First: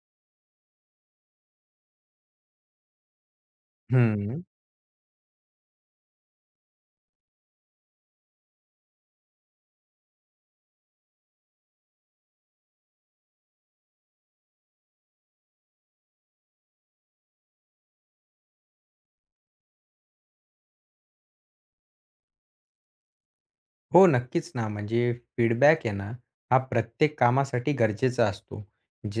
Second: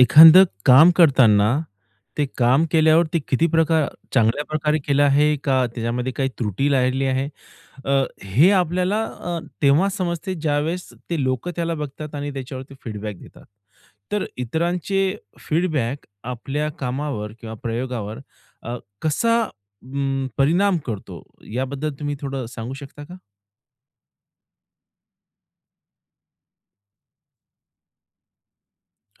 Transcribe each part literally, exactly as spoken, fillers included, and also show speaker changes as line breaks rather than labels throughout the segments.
एखादं काम करताना, ते काम केल्यावर ते किती प्रकार
हं.
चांगल्या प्रकारे केलं आहे का त्याच्यामध्ये काही त्रुटी राहिली आहे? अ, हे आपल्याला अ, तेव्हा समजते ज्यावेळेस ते लोकं त्याला बघतात आणि त्याच्यावरती फीडबॅक देतात. तर इतरांचे फीडबॅक आपल्या कामावर किंवा प्रयोगावर अ, कसा अं, परिणाम करतो याबद्दल तुम्ही थोडं सांगू शकता का?
हो, नक्कीच ना. म्हणजे फीडबॅक आहे ना, हा प्रत्येक कामासाठी गरजेचा असतो.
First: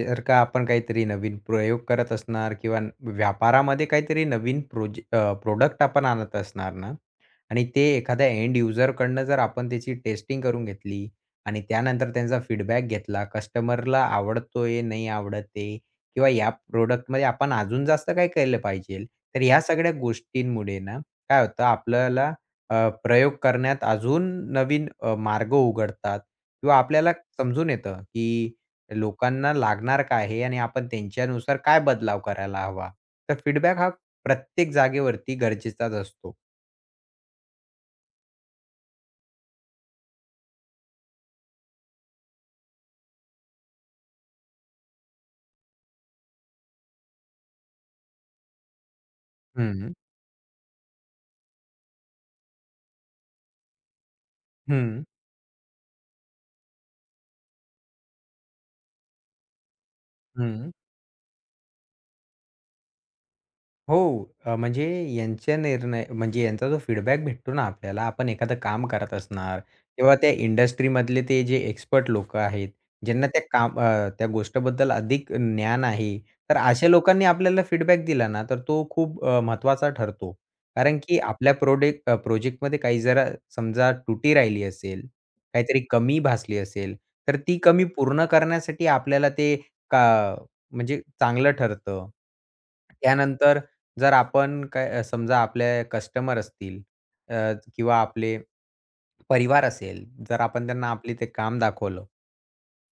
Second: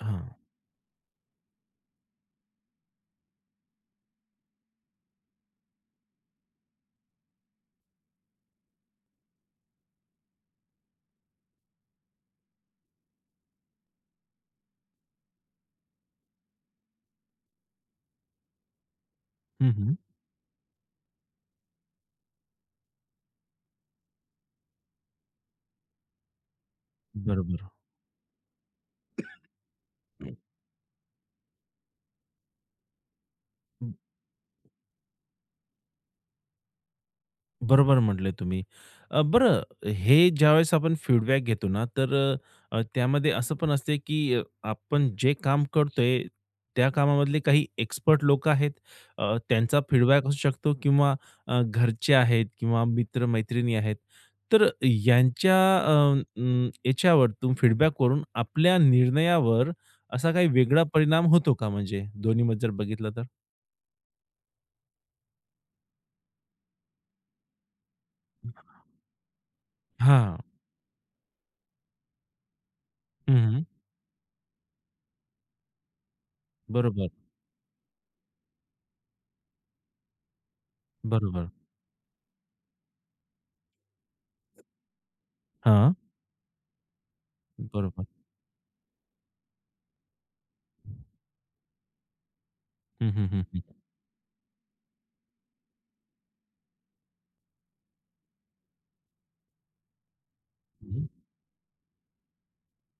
हां.
का आपण काहीतरी नवीन प्रयोग करत असणार किंवा न- व्यापारामध्ये काहीतरी नवीन प्रोजे अ, प्रॉडक्ट आपण आणत असणार ना, आणि ते एखाद्या एंड युजरकडनं जर आपण त्याची टेस्टिंग करून घेतली आणि त्यानंतर त्यांचा फीडबॅक घेतला, कस्टमरला आवडतोय, नाही आवडत आहे किंवा या प्रॉडक्टमध्ये आपण अजून जास्त काय केलं पाहिजे. तर ह्या
हं,
सगळ्या
हं.
गोष्टींमुळे ना काय होतं आपल्याला अ, प्रयोग करण्यात अजून नवीन अ, मार्ग उघडतात किंवा आपल्याला
बरोबर.
समजून येतं, की लोकांना लागणार काय आहे आणि आपण त्यांच्यानुसार काय बदलाव करायला हवा. तर फीडबॅक हा प्रत्येक जागेवरती गरजेचाच असतो.
बरोबर म्हटले तुम्ही. अ, बरं हे ज्यावेळेस आपण फीडबॅक घेतो ना, तर अ, त्यामध्ये असं पण असते की अ, आपण जे काम करतोय, त्या कामामधले काही एक्सपर्ट लोकं आहेत. अ, त्यांचा
हं.
फीडबॅक असू शकतो किंवा अ, घरचे आहेत किंवा मित्र आहेत. तर
हं,
यांच्या अ, अं, याच्यावरतून फीडबॅकवरून आपल्या निर्णयावर असा काही
हं.
वेगळा परिणाम होतो का म्हणजे दोन्हीमध्ये जर बघितलं तर?
हो. अ, म्हणजे यांच्या निर्णय म्हणजे यांचा जो फीडबॅक भेटतो ना आपल्याला, आपण एखादं काम करत असणार किंवा त्या
हां.
इंडस्ट्रीमधले ते जे एक्सपर्ट लोकं आहेत, ज्यांना त्या
हं,
काम अ, त्या गोष्टीबद्दल अधिक ज्ञान आहे. तर अशा
बरोबर,
लोकांनी आपल्याला फीडबॅक दिला ना, तर तो खूप अ, महत्त्वाचा ठरतो. कारण की
बरोबर.
आपल्या प्रोडेक्ट अ, प्रोजेक्टमध्ये काही जरा समजा तुटी राहिली असेल, काहीतरी
हां,
कमी भासली असेल, तर ती कमी
बरोबर.
पूर्ण करण्यासाठी आपल्याला ते का म्हणजे चांगलं ठरतं.
हं, हं, हं.
त्यानंतर
हं,
जर आपण काय अ, समजा आपले कस्टमर असतील अ, किंवा आपले परिवार असेल, जर आपण त्यांना
हं,
आपली ते काम दाखवलं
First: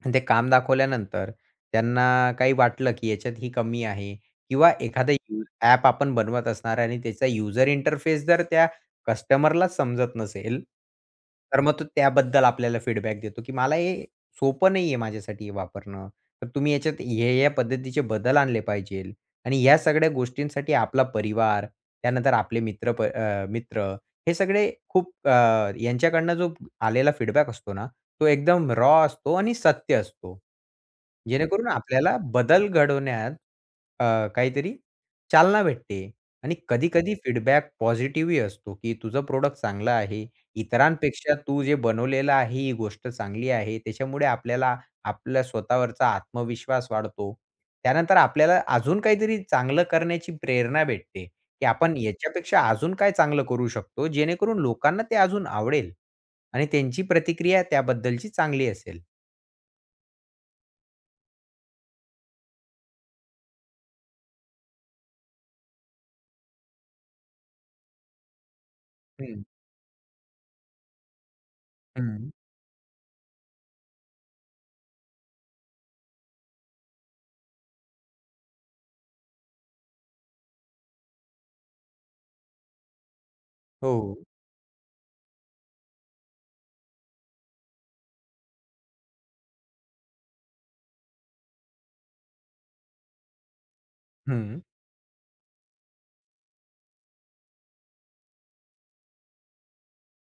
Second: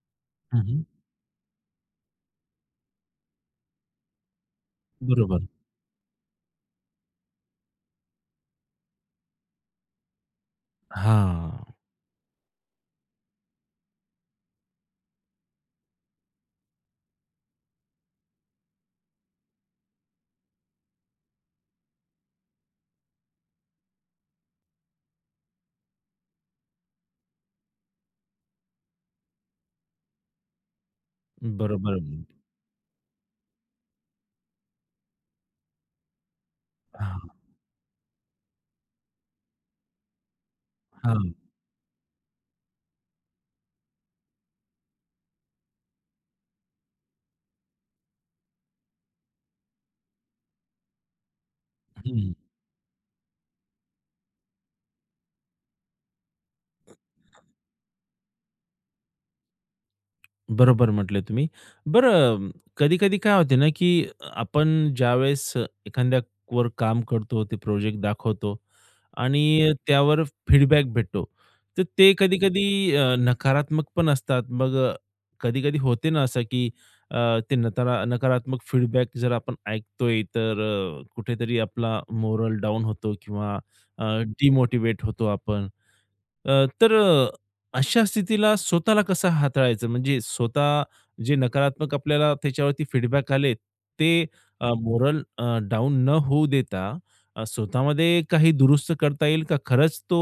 आणि ते काम
हं,
दाखवल्यानंतर त्यांना काही वाटलं, की याच्यात ही कमी आहे किंवा एखादा
बरोबर.
यूज ॲप आपण बनवत असणार आणि त्याचा यूजर इंटरफेस जर त्या कस्टमरलाच समजत नसेल,
हां,
तर मग तो त्याबद्दल आपल्याला फीडबॅक देतो, की मला हे सोपं नाहीये माझ्यासाठी हे वापरणं. तर तुम्ही याच्यात या-या पद्धतीचे बदल आणले पाहिजेल आणि ह्या सगळ्या गोष्टींसाठी आपला परिवार, त्यानंतर आपले मित्र प अ, मित्र हे सगळे खूप अ, यांच्याकडनं जो आलेला फीडबॅक असतो ना, तो एकदम रॉ असतो आणि सत्य असतो. जेणेकरून
बरोबर.
आपल्याला बदल घडवण्यात अ, काहीतरी चालना भेटते आणि कधी-कधी
हां,
फीडबॅक पॉझिटिव्हही असतो, की तुझं प्रोडक्ट चांगलं आहे.
हां.
इतरांपेक्षा तू जे बनवलेलं आहे ही गोष्ट चांगली आहे. त्याच्यामुळे आपल्याला आपल्या स्वतःवरचा आत्मविश्वास वाढतो. त्यानंतर आपल्याला अजून काहीतरी चांगलं करण्याची प्रेरणा भेटते. की आपण
हं.
याच्यापेक्षा अजून काय चांगलं करू शकतो, जेणेकरून लोकांना ते अजून आवडेल आणि त्यांची प्रतिक्रिया त्याबद्दलची चांगली असेल.
बरोबर म्हटले तुम्ही. बरं कधी-कधी काय होते ना, की आपण ज्यावेळेस एखाद्यावर काम करतो, ते प्रोजेक्ट दाखवतो
हं.
आणि त्यावर फीडबॅक भेटतो. तर ते
हं.
कधी-कधी अ, नकारात्मक पण असतात. मग अ, कधी-कधी होते ना असं, की अ, ते नकारा नकारात्मक फीडबॅक जर आपण ऐकतोय, तर अ, कुठेतरी आपला मोरल डाऊन होतो किंवा
हो.
अ, डिमोटिव्हेट होतो आपण. अ, तर अशा स्थितीला स्वतःला कसं हाताळायचं? म्हणजे स्वतः जे नकारात्मक आपल्याला त्याच्यावरती फीडबॅक आले, ते
हं.
अ, मोरल अ, डाउन न होऊ देता अ, स्वतःमध्ये काही दुरुस्त करता येईल का? खरंच तो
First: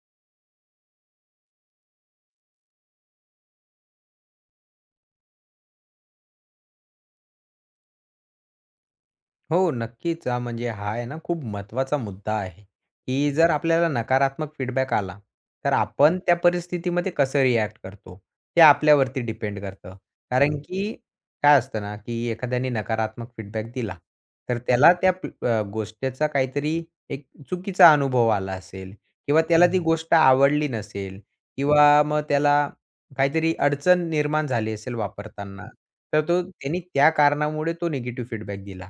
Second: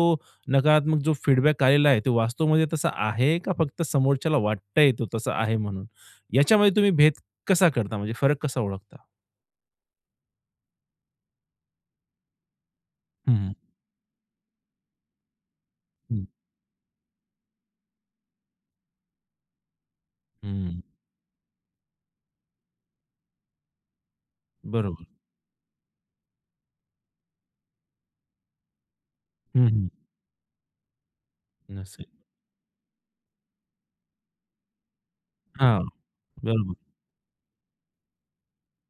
नकारात्मक जो फीडबॅक आलेला आहे, तो वास्तवमध्ये तसा आहे का फक्त समोरच्याला वाटतंय तो तसा आहे म्हणून? याच्यामध्ये तुम्ही भेद कसा करता? म्हणजे फरक कसा ओळखता?
हो, नक्कीच. अ, म्हणजे हा आहे ना खूप महत्त्वाचा मुद्दा आहे, की जर
हं,
हं. आपल्याला नकारात्मक फीडबॅक आला, तर हं. आपण
हं,
त्या परिस्थितीमध्ये कसं रिॲक्ट करतो, ते आपल्यावरती डिपेंड करतं. कारण हं.
हं.
की काय असतं ना, की एखाद्याने नकारात्मक फीडबॅक दिला, तर त्याला
बरोबर.
त्या प अ, गोष्टीचा काहीतरी एक चुकीचा अनुभव आला असेल किंवा
हं,
त्याला ती हं.
हं.
गोष्ट आवडली नसेल किंवा
नसेल.
मग त्याला काहीतरी अडचण निर्माण झाली असेल वापरताना,
हां,
तर तो
बरोबर.
त्यांनी त्या कारणामुळे तो निगेटिव्ह फीडबॅक दिला.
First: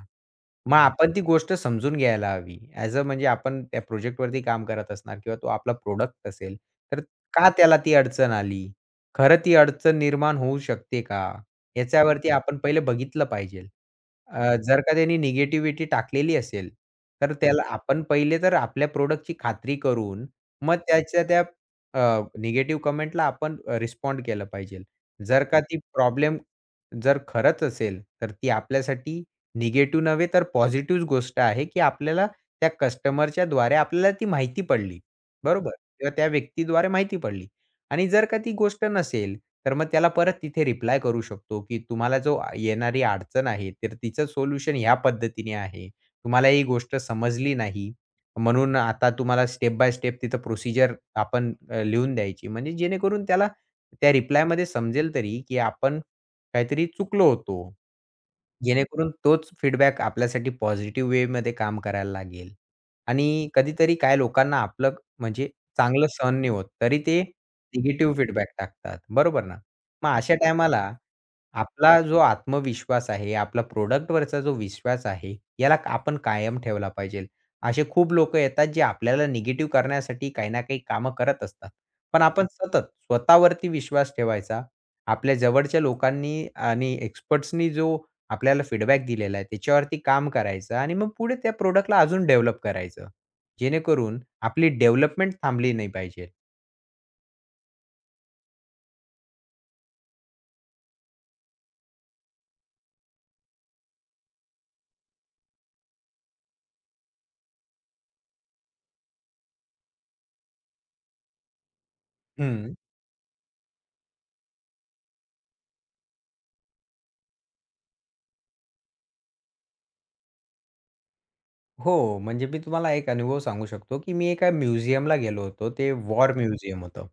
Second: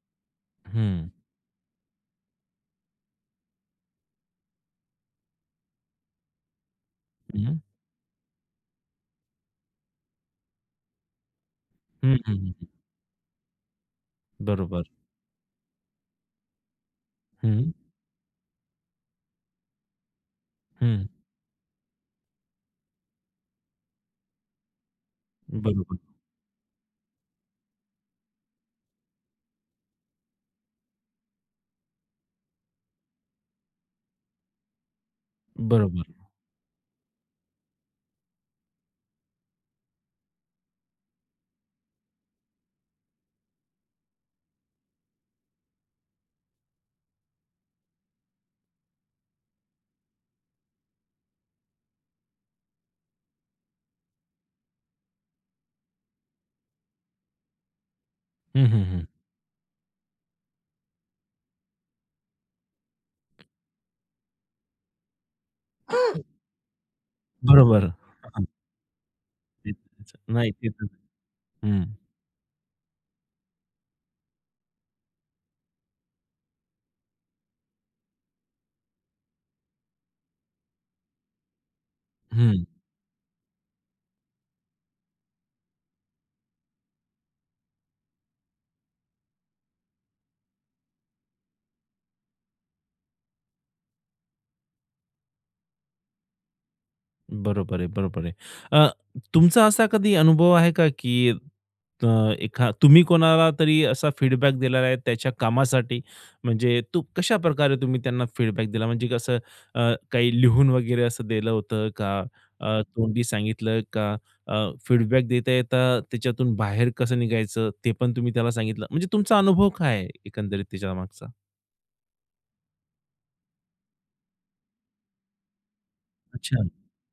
मग
हं,
आपण ती गोष्ट समजून घ्यायला हवी. ॲज अ म्हणजे आपण त्या प्रोजेक्टवरती काम करत असणार किंवा तो आपला प्रॉडक्ट असेल, तर का
हं.
त्याला ती अडचण आली? खरं ती अडचण निर्माण होऊ शकते का?
हं,
याच्यावरती
हं,
आपण
हं.
पहिले बघितलं पाहिजे. अ, जर
बरोबर.
का त्यांनी निगेटिव्हिटी टाकलेली असेल, तर त्याला आपण पहिले तर आपल्या प्रॉडक्टची खात्री करून मग
हं.
त्याच्या त्या निगेटिव्ह कमेंटला आपण रिस्पॉन्ड केलं पाहिजे. जर का ती
बरोबर,
प्रॉब्लेम जर खरंच असेल, तर ती आपल्यासाठी निगेटिव्ह नव्हे तर पॉझिटिव्ह गोष्ट आहे, की आपल्याला त्या कस्टमरच्याद्वारे आपल्याला ती माहिती पडली. बरोबर?
बरोबर.
किंवा त्या व्यक्तीद्वारे माहिती पडली. आणि जर का ती गोष्ट नसेल, तर मग त्याला परत तिथे रिप्लाय करू शकतो, की तुम्हाला जो आ येणारी अडचण आहे, तर तिचं सोल्युशन ह्या पद्धतीने आहे. तुम्हाला ही गोष्ट समजली नाही, म्हणून आता तुम्हाला स्टेप बाय स्टेप तिथं प्रोसिजर आपण अ, लिहून द्यायची. म्हणजे जेणेकरून त्याला त्या रिप्लायमध्ये समजेल तरी, की आपण काहीतरी चुकलो होतो.
हं, हं, हं.
जेणेकरून तोच फीडबॅक आपल्यासाठी पॉझिटिव्ह वेमध्ये काम करायला लागेल. आणि कधीतरी काय लोकांना आपलं म्हणजे चांगलं सहन नाही होत, तरी ते
बरोबर.
निगेटिव्ह
हां, हां.
फीडबॅक टाकतात, बरोबर ना? मग अशा
नाही. तेच.
टायमाला
हं,
आपला जो आत्मविश्वास आहे, आपला प्रॉडक्टवरचा जो विश्वास आहे, याला क- आपण कायम ठेवला पाहिजे. असे खूप लोकं येतात, जे आपल्याला निगेटिव्ह करण्यासाठी काही ना काही कामं करत असतात. पण आपण
हं.
सतत स्वतःवरती विश्वास ठेवायचा. आपल्या जवळच्या लोकांनी आणि एक्सपर्ट्सनी जो आपल्याला फीडबॅक दिलेला आहे, त्याच्यावरती काम करायचं आणि मग पुढे त्या प्रॉडक्टला अजून डेव्हलप करायचं. जेणेकरून आपली डेव्हलपमेंट थांबली नाही पाहिजे.
बरोबर आहे, बरोबर आहे. अ, तुमचा असा कधी अनुभव आहे का, की अ, एखा तुम्ही कोणाला तरी असा फीडबॅक दिलेला आहे त्याच्या कामासाठी? म्हणजे तू कशाप्रकारे तुम्ही त्यांना फीडबॅक दिला? म्हणजे कसं अ, काही लिहून वगैरे असं दिलं होतं का?
हं.
अ, तोंडी सांगितलं का? अ, फीडबॅक देता येता त्याच्यातून बाहेर कसं निघायचं ते पण तुम्ही त्याला सांगितलं? म्हणजे तुमचा अनुभव काय आहे एकंदरीत त्याच्यामागचा?
हो, म्हणजे मी तुम्हाला एक अनुभव सांगू शकतो, की मी एका म्युझियमला गेलो होतो. ते वॉर
अच्छा.
म्युझियम होतं.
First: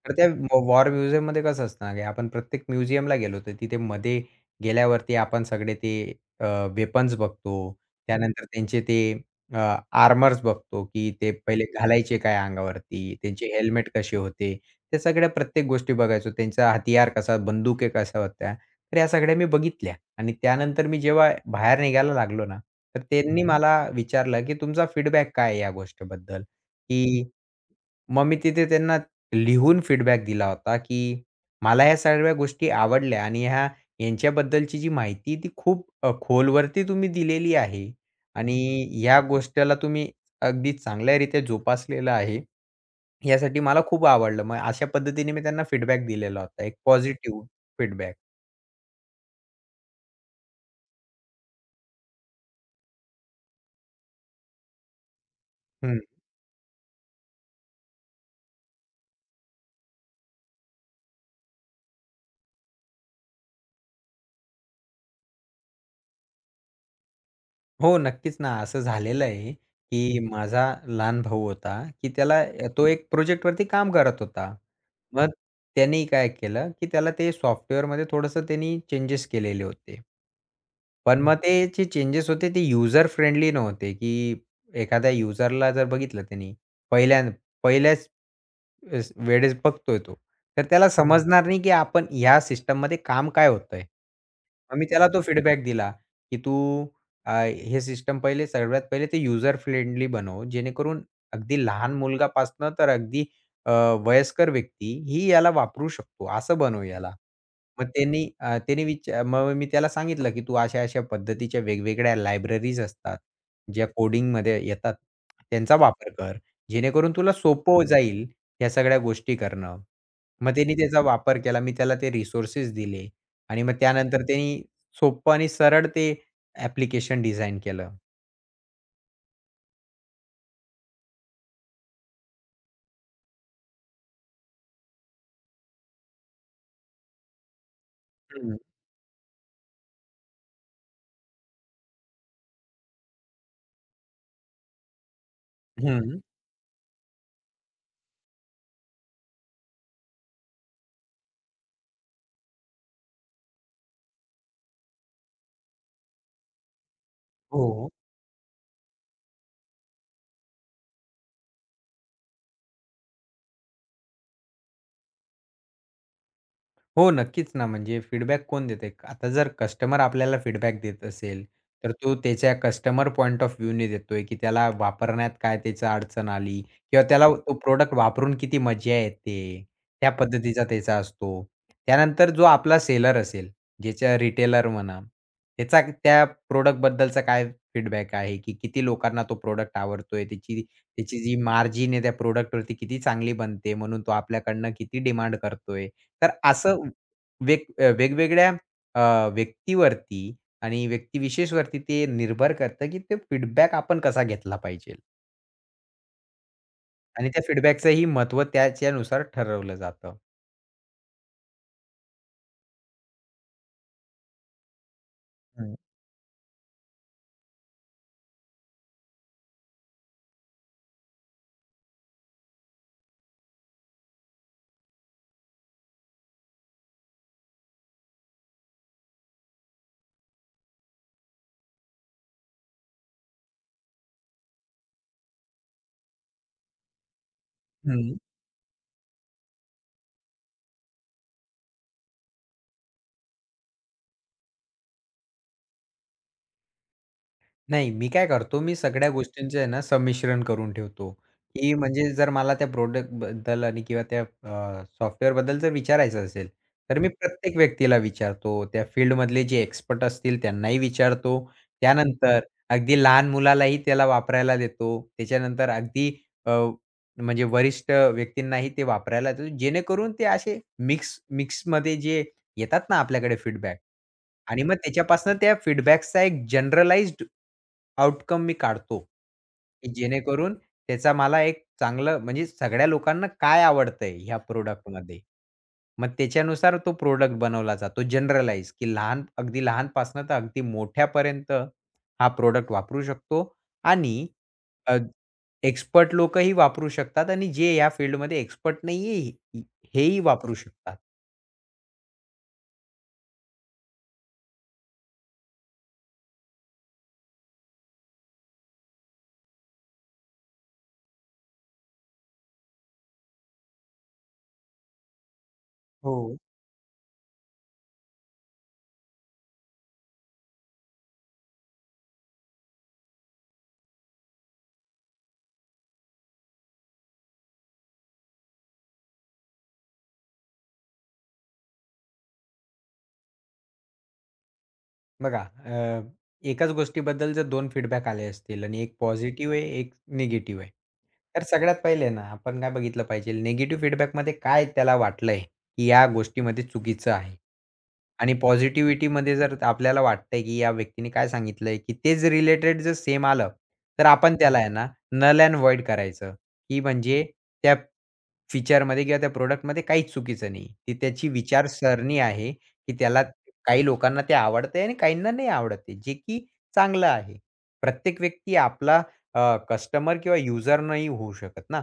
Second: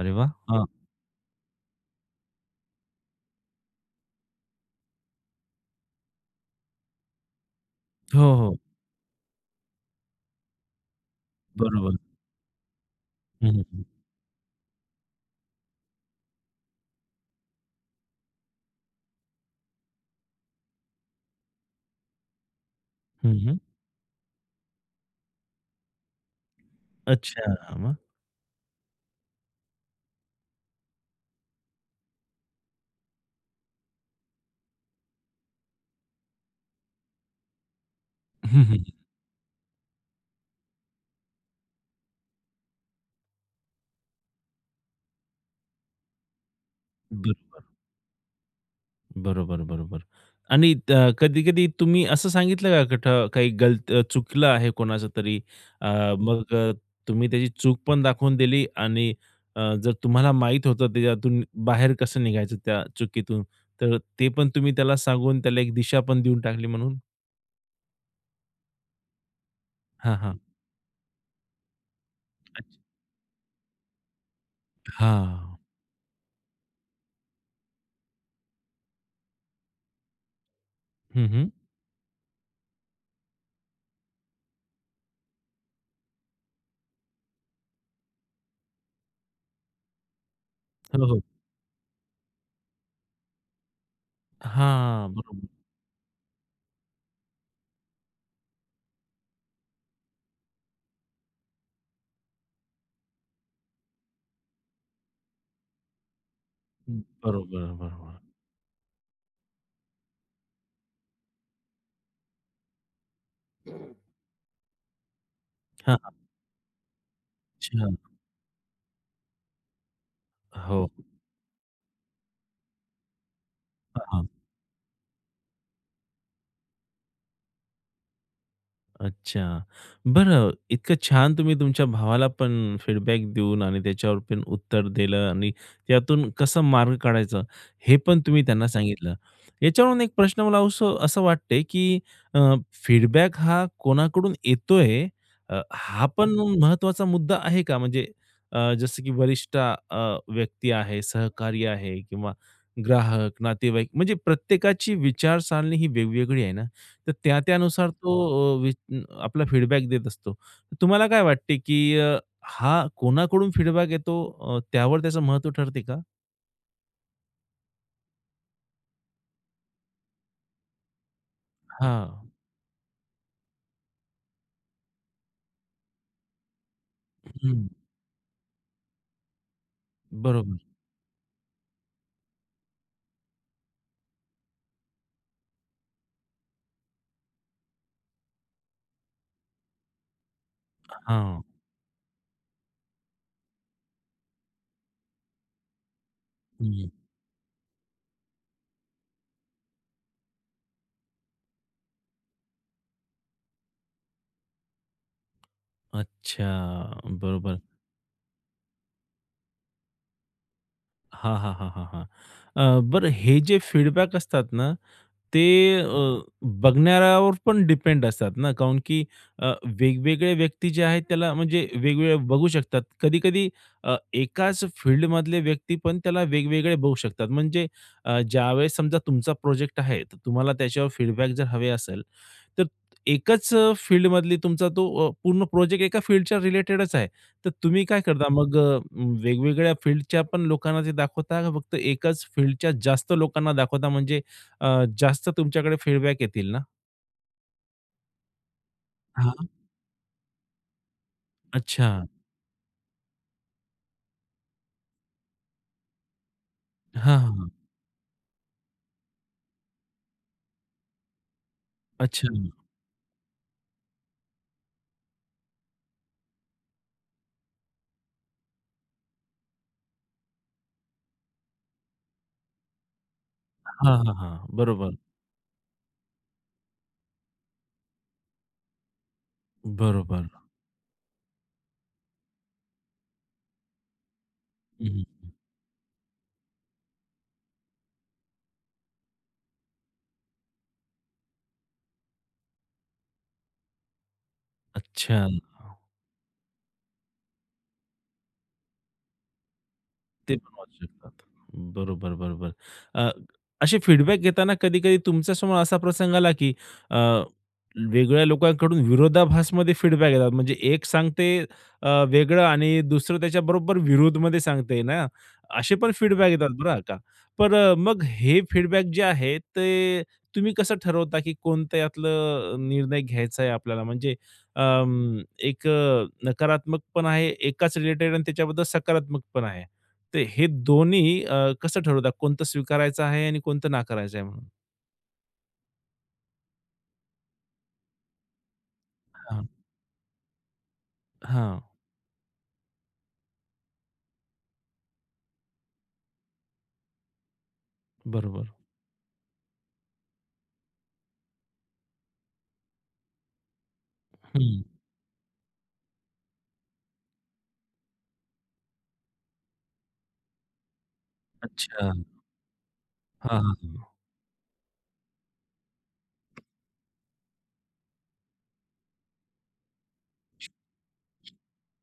अरे
तर त्या
वाह! हां.
वॉर म्युझियममध्ये कसं असतं ना, की आपण प्रत्येक म्युझियमला गेलो होतो. तिथे मध्ये गेल्यावरती आपण सगळे ते अ, वेपन्स बघतो.
हो,
त्यानंतर
हो.
त्यांचे ते अ, आर्मर्स बघतो, की ते पहिले
बरोबर.
घालायचे काय अंगावरती, त्यांचे
हं, हं, हं.
हेल्मेट कसे होते, त्या सगळ्या प्रत्येक गोष्टी बघायचो. त्यांचा हतियार कसा, बंदुके कशा होत्या, तर या सगळ्या मी बघितल्या. आणि त्यानंतर मी जेव्हा बाहेर निघायला लागलो ना, तर त्यांनी हं. मला विचारलं, की तुमचा फीडबॅक काय आहे या गोष्टीबद्दल? की
अच्छा.
मग मी तिथे त्यांना लिहून फीडबॅक दिला होता, की मला ह्या सर्व गोष्टी आवडल्या आणि ह्या यांच्याबद्दलची जी माहिती ती खूप अ, खोलवरती तुम्ही दिलेली आहे
हं, हं, हं.
आणि या गोष्टीला तुम्ही अगदी चांगल्यारीत्या जोपासलेलं आहे. यासाठी मला खूप आवडलं. मग अशा पद्धतीने मी त्यांना फीडबॅक दिलेला होता. एक पॉझिटिव्ह फीडबॅक.
बरो बरोबर, बरोबर. आणि त कधी-कधी तुम्ही असं सांगितलं का कुठं काही गलत चुकलं आहे कोणाचं तरी अ, मग अ, तुम्ही त्याची चूक पण दाखवून दिली आणि अ, जर तुम्हाला माहीत होतं त्याच्यातून बाहेर कसं निघायचं त्या चुकीतून, तर ते पण तुम्ही त्याला सांगून त्याला एक दिशा पण देऊन टाकली म्हणून?
हो, नक्कीच ना. असं झालेलं आहे,
हां,
की हं.
हां.
माझा लहान भाऊ होता, की त्याला अ, तो एक प्रोजेक्टवरती काम करत होता. मग
हां.
त्यांनी काय केलं, की त्याला ते सॉफ्टवेअरमध्ये थोडंसं त्यांनी चेंजेस केलेले होते. पण
हं,
मग
हं.
ते जे चेंजेस होते ते युजर फ्रेंडली नव्हते, की एखाद्या युजरला जर बघितलं त्यांनी पहिल्या पहिल्याच वेळेस वेळेस बघतोय तो, तर त्याला
हो, हो.
समजणार नाही, की आपण ह्या सिस्टममध्ये काम काय होतंय. मग मी
हां.
त्याला तो
बरोबर.
फीडबॅक दिला, की "तू अ, हे सिस्टम पहिले सर्वात पहिले ते यूजर फ्रेंडली बनव, जेणेकरून अगदी लहान मुलगापासनं तर अगदी अ, वयस्कर व्यक्ती ही याला वापरू शकतो, असं बनव
हम्म.
याला.
बरोबर,
मग
बरोबर.
त्यांनी अ, त्यांनी विचा मग मी त्याला सांगितलं, की तू अशा-अशा पद्धतीच्या वेगवेगळ्या लायब्ररीज असतात, ज्या कोडिंगमध्ये येतात, त्यांचा
हां,
वापर कर, जेणेकरून तुला सोपं
अच्छा.
जाईल ह्या सगळ्या गोष्टी करणं. मग त्यांनी
हो.
त्याचा वापर केला. मी त्याला ते रिसोर्सेस दिले आणि मग त्यानंतर त्यांनी सोपं आणि सरळ ते ॲप्लिकेशन डिझाइन केलं.
अच्छा. बरं इतकं छान तुम्ही तुमच्या भावाला पण फीडबॅक देऊन आणि त्याच्यावर पण उत्तर दिलं आणि त्यातून कसं मार्ग काढायचा हे पण तुम्ही
हं.
त्यांना सांगितलं. याच्यावरून एक प्रश्न मला असं असं वाटते, की अ, फीडबॅक हा कोणाकडून येतोय अ, हा
हं.
पण महत्त्वाचा मुद्दा आहे का? म्हणजे अ, जसं की वरिष्ठ अ, व्यक्ती आहे, सहकारी आहे किंवा ग्राहक, नातेवाईक म्हणजे प्रत्येकाची विचारसरणी ही वेगवेगळी आहे ना? तर त्या त्यानुसार
हो.
तो अ, वि आपला फीडबॅक देत असतो. तर तुम्हाला काय वाटते, की अ, हा कोणाकडून फीडबॅक येतो अ, त्यावर त्याचं महत्त्व ठरते का?
हो, नक्कीच ना. म्हणजे फीडबॅक कोण देते, आता जर कस्टमर आपल्याला फीडबॅक देत असेल, तर तो
हां.
त्याच्या कस्टमर पॉइंट ऑफ व्ह्यूने देतोय, की त्याला वापरण्यात काय त्याची अडचण आली किंवा त्याला तो
हं.
प्रॉडक्ट वापरून किती मजा येते, त्या
बरोबर.
पद्धतीचा त्याचा असतो. त्यानंतर जो आपला सेलर असेल, ज्याच्या रिटेलर म्हणा, त्याचा क- त्या प्रॉडक्टबद्दलचा काय फीडबॅक आहे, की किती लोकांना तो प्रॉडक्ट आवडतोय, त्याची त्याची जी
हां.
मार्जिन आहे त्या प्रॉडक्टवरती किती चांगली बनते, म्हणून तो आपल्याकडनं किती डिमांड करतोय. तर असं
हं.
वेग अ, वेगवेगळ्या अ, व्यक्तीवरती आणि व्यक्तिविशेषवरती ते निर्भर करतं, की ते फीडबॅक आपण कसा घेतला पाहिजे
अच्छा.
आणि त्या
बरोबर.
फीडबॅकचंही महत्त्व त्याच्यानुसार ठरवलं जातं.
हां, हां, हां, हां, हां. अ, बरं हे जे फीडबॅक असतात ना, ते
हं,
अ, बघणाऱ्यावर पण डिपेंड असतात ना, काऊन की अ, वेगवेगळे व्यक्ती जे आहेत त्याला म्हणजे वेगवेगळे बघू शकतात. कधी-कधी अ, एकाच फील्डमधले व्यक्ती पण त्याला वेगवेगळे बघू शकतात. म्हणजे अ, ज्यावेळेस समजा तुमचा प्रोजेक्ट आहे, तर तुम्हाला त्याच्यावर फीडबॅक जर हवे असेल, तर एकच अ, फील्डमधली तुमचा तो अ, पूर्ण प्रोजेक्ट एका फील्डच्या रिलेटेडच आहे. तर तुम्ही काय
हं.
करता मग अ, वेगवेगळ्या फील्डच्या पण लोकांना ते दाखवता का फक्त एकाच फील्डच्या जास्त लोकांना दाखवता म्हणजे अ, जास्त तुमच्याकडे फीडबॅक येतील ना?
नाही, मी काय करतो, मी सगळ्या
हां.
गोष्टींचे आहे ना संमिश्रण करून ठेवतो, की
अच्छा.
म्हणजे जर मला त्या प्रॉडक्टबद्दल आणि किंवा त्या अ, सॉफ्टवेअरबद्दल जर विचारायचं असेल, तर मी
हां, हां.
प्रत्येक व्यक्तीला विचारतो. त्या फील्डमधले जे एक्सपर्ट असतील त्यांनाही विचारतो.
अच्छा.
त्यानंतर अगदी लहान मुलालाही त्याला वापरायला देतो. त्याच्यानंतर अगदी अ, म्हणजे वरिष्ठ व्यक्तींनाही ते वापरायला देतो. जेणेकरून ते असे मिक्स मिक्समध्ये जे येतात ना आपल्याकडे फीडबॅक
हां, हां, हां.
आणि मग
बरोबर.
त्याच्यापासून त्या फीडबॅक्सचा एक जनरलाइज्ड आउटकम मी काढतो, की
बरोबर.
जेणेकरून त्याचा मला एक चांगलं म्हणजे सगळ्या लोकांना काय आवडतंय ह्या
हं, हं.
प्रॉडक्टमध्ये. मग त्याच्यानुसार तो प्रॉडक्ट बनवला जातो जनरलाइज, की लहान अगदी लहानपासनं तर अगदी मोठ्यापर्यंत हा प्रॉडक्ट वापरू शकतो आणि
अच्छा.
एक्सपर्ट लोकही वापरू शकतात आणि जे या फील्डमध्ये एक्सपर्ट नाहीये, हेही
ते पण
वापरू
वाचू
शकतात.
शकतात. बरोबर, बरोबर. अ, असे फीडबॅक घेताना कधी-कधी तुमच्यासमोर असा प्रसंग आला, की अ, वेगळ्या लोकांकडून विरोधाभासमध्ये फीडबॅक येतात. म्हणजे एक सांगते अ, वेगळं आणि दुसरं त्याच्याबरोबर विरोधमध्ये सांगते ना, असे पण फीडबॅक
हो.
येतात बरं का. पण अ, मग हे फीडबॅक जे आहे ते तुम्ही कसं ठरवता, की कोणतं यातलं निर्णय घ्यायचा आहे आपल्याला? म्हणजे अं, एक अ, नकारात्मक पण आहे, एकाच रिलेटेड आणि त्याच्याबद्दल सकारात्मक पण आहे. ते हे दोन्ही अ, कसं ठरवता कोणतं स्वीकारायचं आहे आणि कोणतं नाकारायचं आहे म्हणून?
बघा, अ, एकाच गोष्टीबद्दल जर दोन फीडबॅक आले असतील आणि एक
हां.
पॉझिटिव्ह आहे, एक निगेटिव्ह आहे. तर
हां,
सगळ्यात पहिले ना आपण काय बघितलं पाहिजे निगेटिव्ह फीडबॅकमध्ये काय त्याला वाटलंय, की या गोष्टीमध्ये चुकीचं आहे. आणि
बरोबर.
पॉझिटिव्हिटीमध्ये जर आपल्याला वाटतंय, की या व्यक्तीने काय सांगितलंय, की तेच रिलेटेड जर सेम आलं, तर आपण त्याला
हं.
आहे ना नल एंड व्हॉइड करायचं, की म्हणजे त्या फीचरमध्ये किंवा त्या प्रॉडक्टमध्ये काहीच चुकीचं नाही. ती त्याची
अच्छा.
विचारसरणी आहे की त्याला
हां, हां, हां. हां,
काही
हां.
लोकांना ते आवडते आणि काहींना नाही आवड़ते आहे, जे की चांगलं आहे. प्रत्येक व्यक्ती आपला कस्टमर किंवा युजर नाही होऊ शकत ना.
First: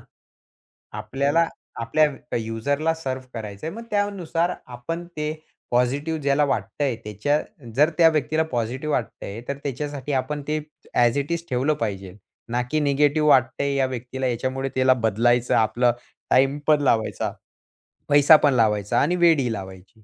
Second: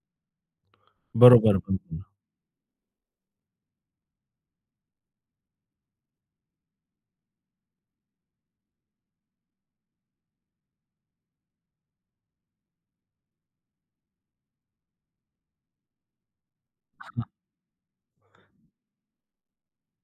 आपल्याला हो.
बरोबर, बरोबर.
आपल्या युजरला सर्व्ह करायचं आहे. मग त्यानुसार आपण ते पॉझिटिव्ह ज्याला वाटतंय त्याच्या जर त्या व्यक्तीला पॉझिटिव्ह वाटतंय, तर त्याच्यासाठी आपण ते ॲज इट इज ठेवलं पाहिजे. ना की निगेटिव्ह वाटतंय या व्यक्तीला याच्यामुळे त्याला बदलायचं, आपला टाईम पण लावायचा, पैसा पण लावायचा आणि वेळही लावायची.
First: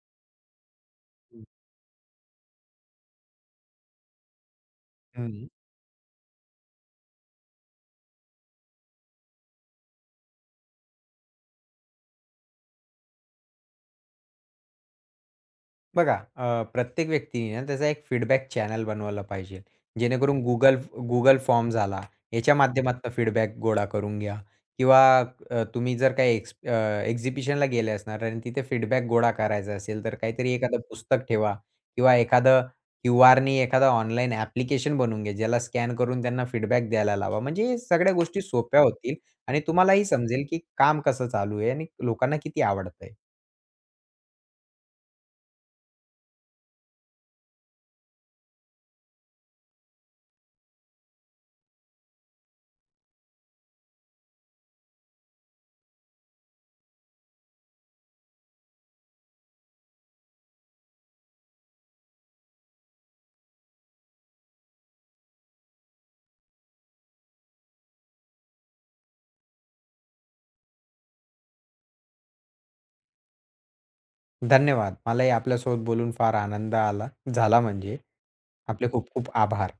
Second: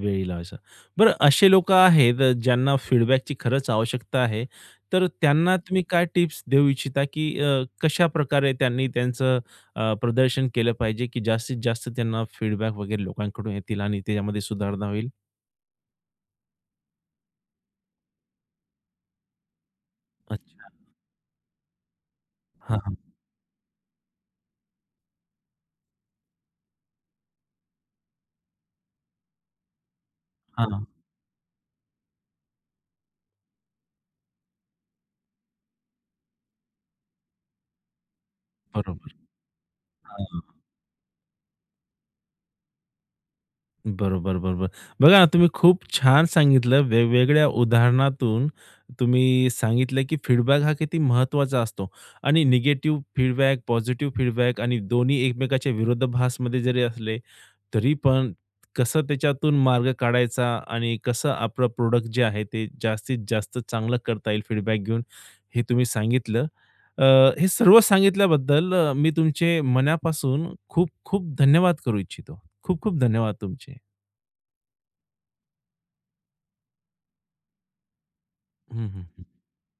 वेळी लावायचा. बरं
हं.
असे लोकं आहेत ज्यांना फीडबॅकची खरंच आवश्यकता आहे, तर त्यांना तुम्ही काय टिप्स देऊ इच्छिता, की अ, कशाप्रकारे त्यांनी त्यांचं अ, प्रदर्शन केलं पाहिजे, की जास्तीत जास्त त्यांना फीडबॅक वगैरे लोकांकडून येतील आणि त्याच्यामध्ये सुधारणा होईल?
बघा अ, प्रत्येक व्यक्तीने ना त्याचा एक फीडबॅक चॅनल बनवला पाहिजे. जेणेकरून
अच्छा.
Google Google फॉर्म झाला, याच्या
हां, हां.
माध्यमातून फीडबॅक गोळा करून घ्या किंवा अ, तुम्ही जर काही एक्स अ, एक्झिबिशनला गेले असणार आणि तिथे फीडबॅक गोळा करायचा असेल, तर काहीतरी एखादं
हां,
पुस्तक ठेवा किंवा एखादं क्यूआरनी एखादं ऑनलाईन ॲप्लिकेशन बनवून घ्या, ज्याला स्कॅन करून त्यांना फीडबॅक द्यायला लावा. म्हणजे हे सगळ्या गोष्टी सोप्या
बरोबर.
होतील आणि तुम्हालाही
हां.
समजेल, की काम कसं चालू आहे आणि लोकांना किती आवडतंय.
बरोबर, बरोबर. बघा ना, तुम्ही खूप छान सांगितलं. वेगवेगळ्या उदाहरणातून तुम्ही सांगितलं, की फीडबॅक हा किती महत्त्वाचा असतो आणि निगेटिव्ह फीडबॅक, पॉझिटिव्ह फीडबॅक आणि दोन्ही एकमेकाच्या विरोधाभासमध्ये जरी असले, तरी पण कसं त्याच्यातून मार्ग काढायचा आणि कसं आपलं प्रोडक्ट जे आहे ते जास्तीत जास्त चांगलं करता येईल फीडबॅक घेऊन, हे तुम्ही सांगितलं. अ, हे सर्व सांगितल्याबद्दल अ, मी तुमचे मनापासून खूप खूप धन्यवाद करू इच्छितो. खूप खूप धन्यवाद तुमचे.
धन्यवाद. मलाही आपल्यासोबत बोलून फार आनंद आला झाला म्हणजे.
हं,
आपले
हं,
खूप खूप
हं.
आभार.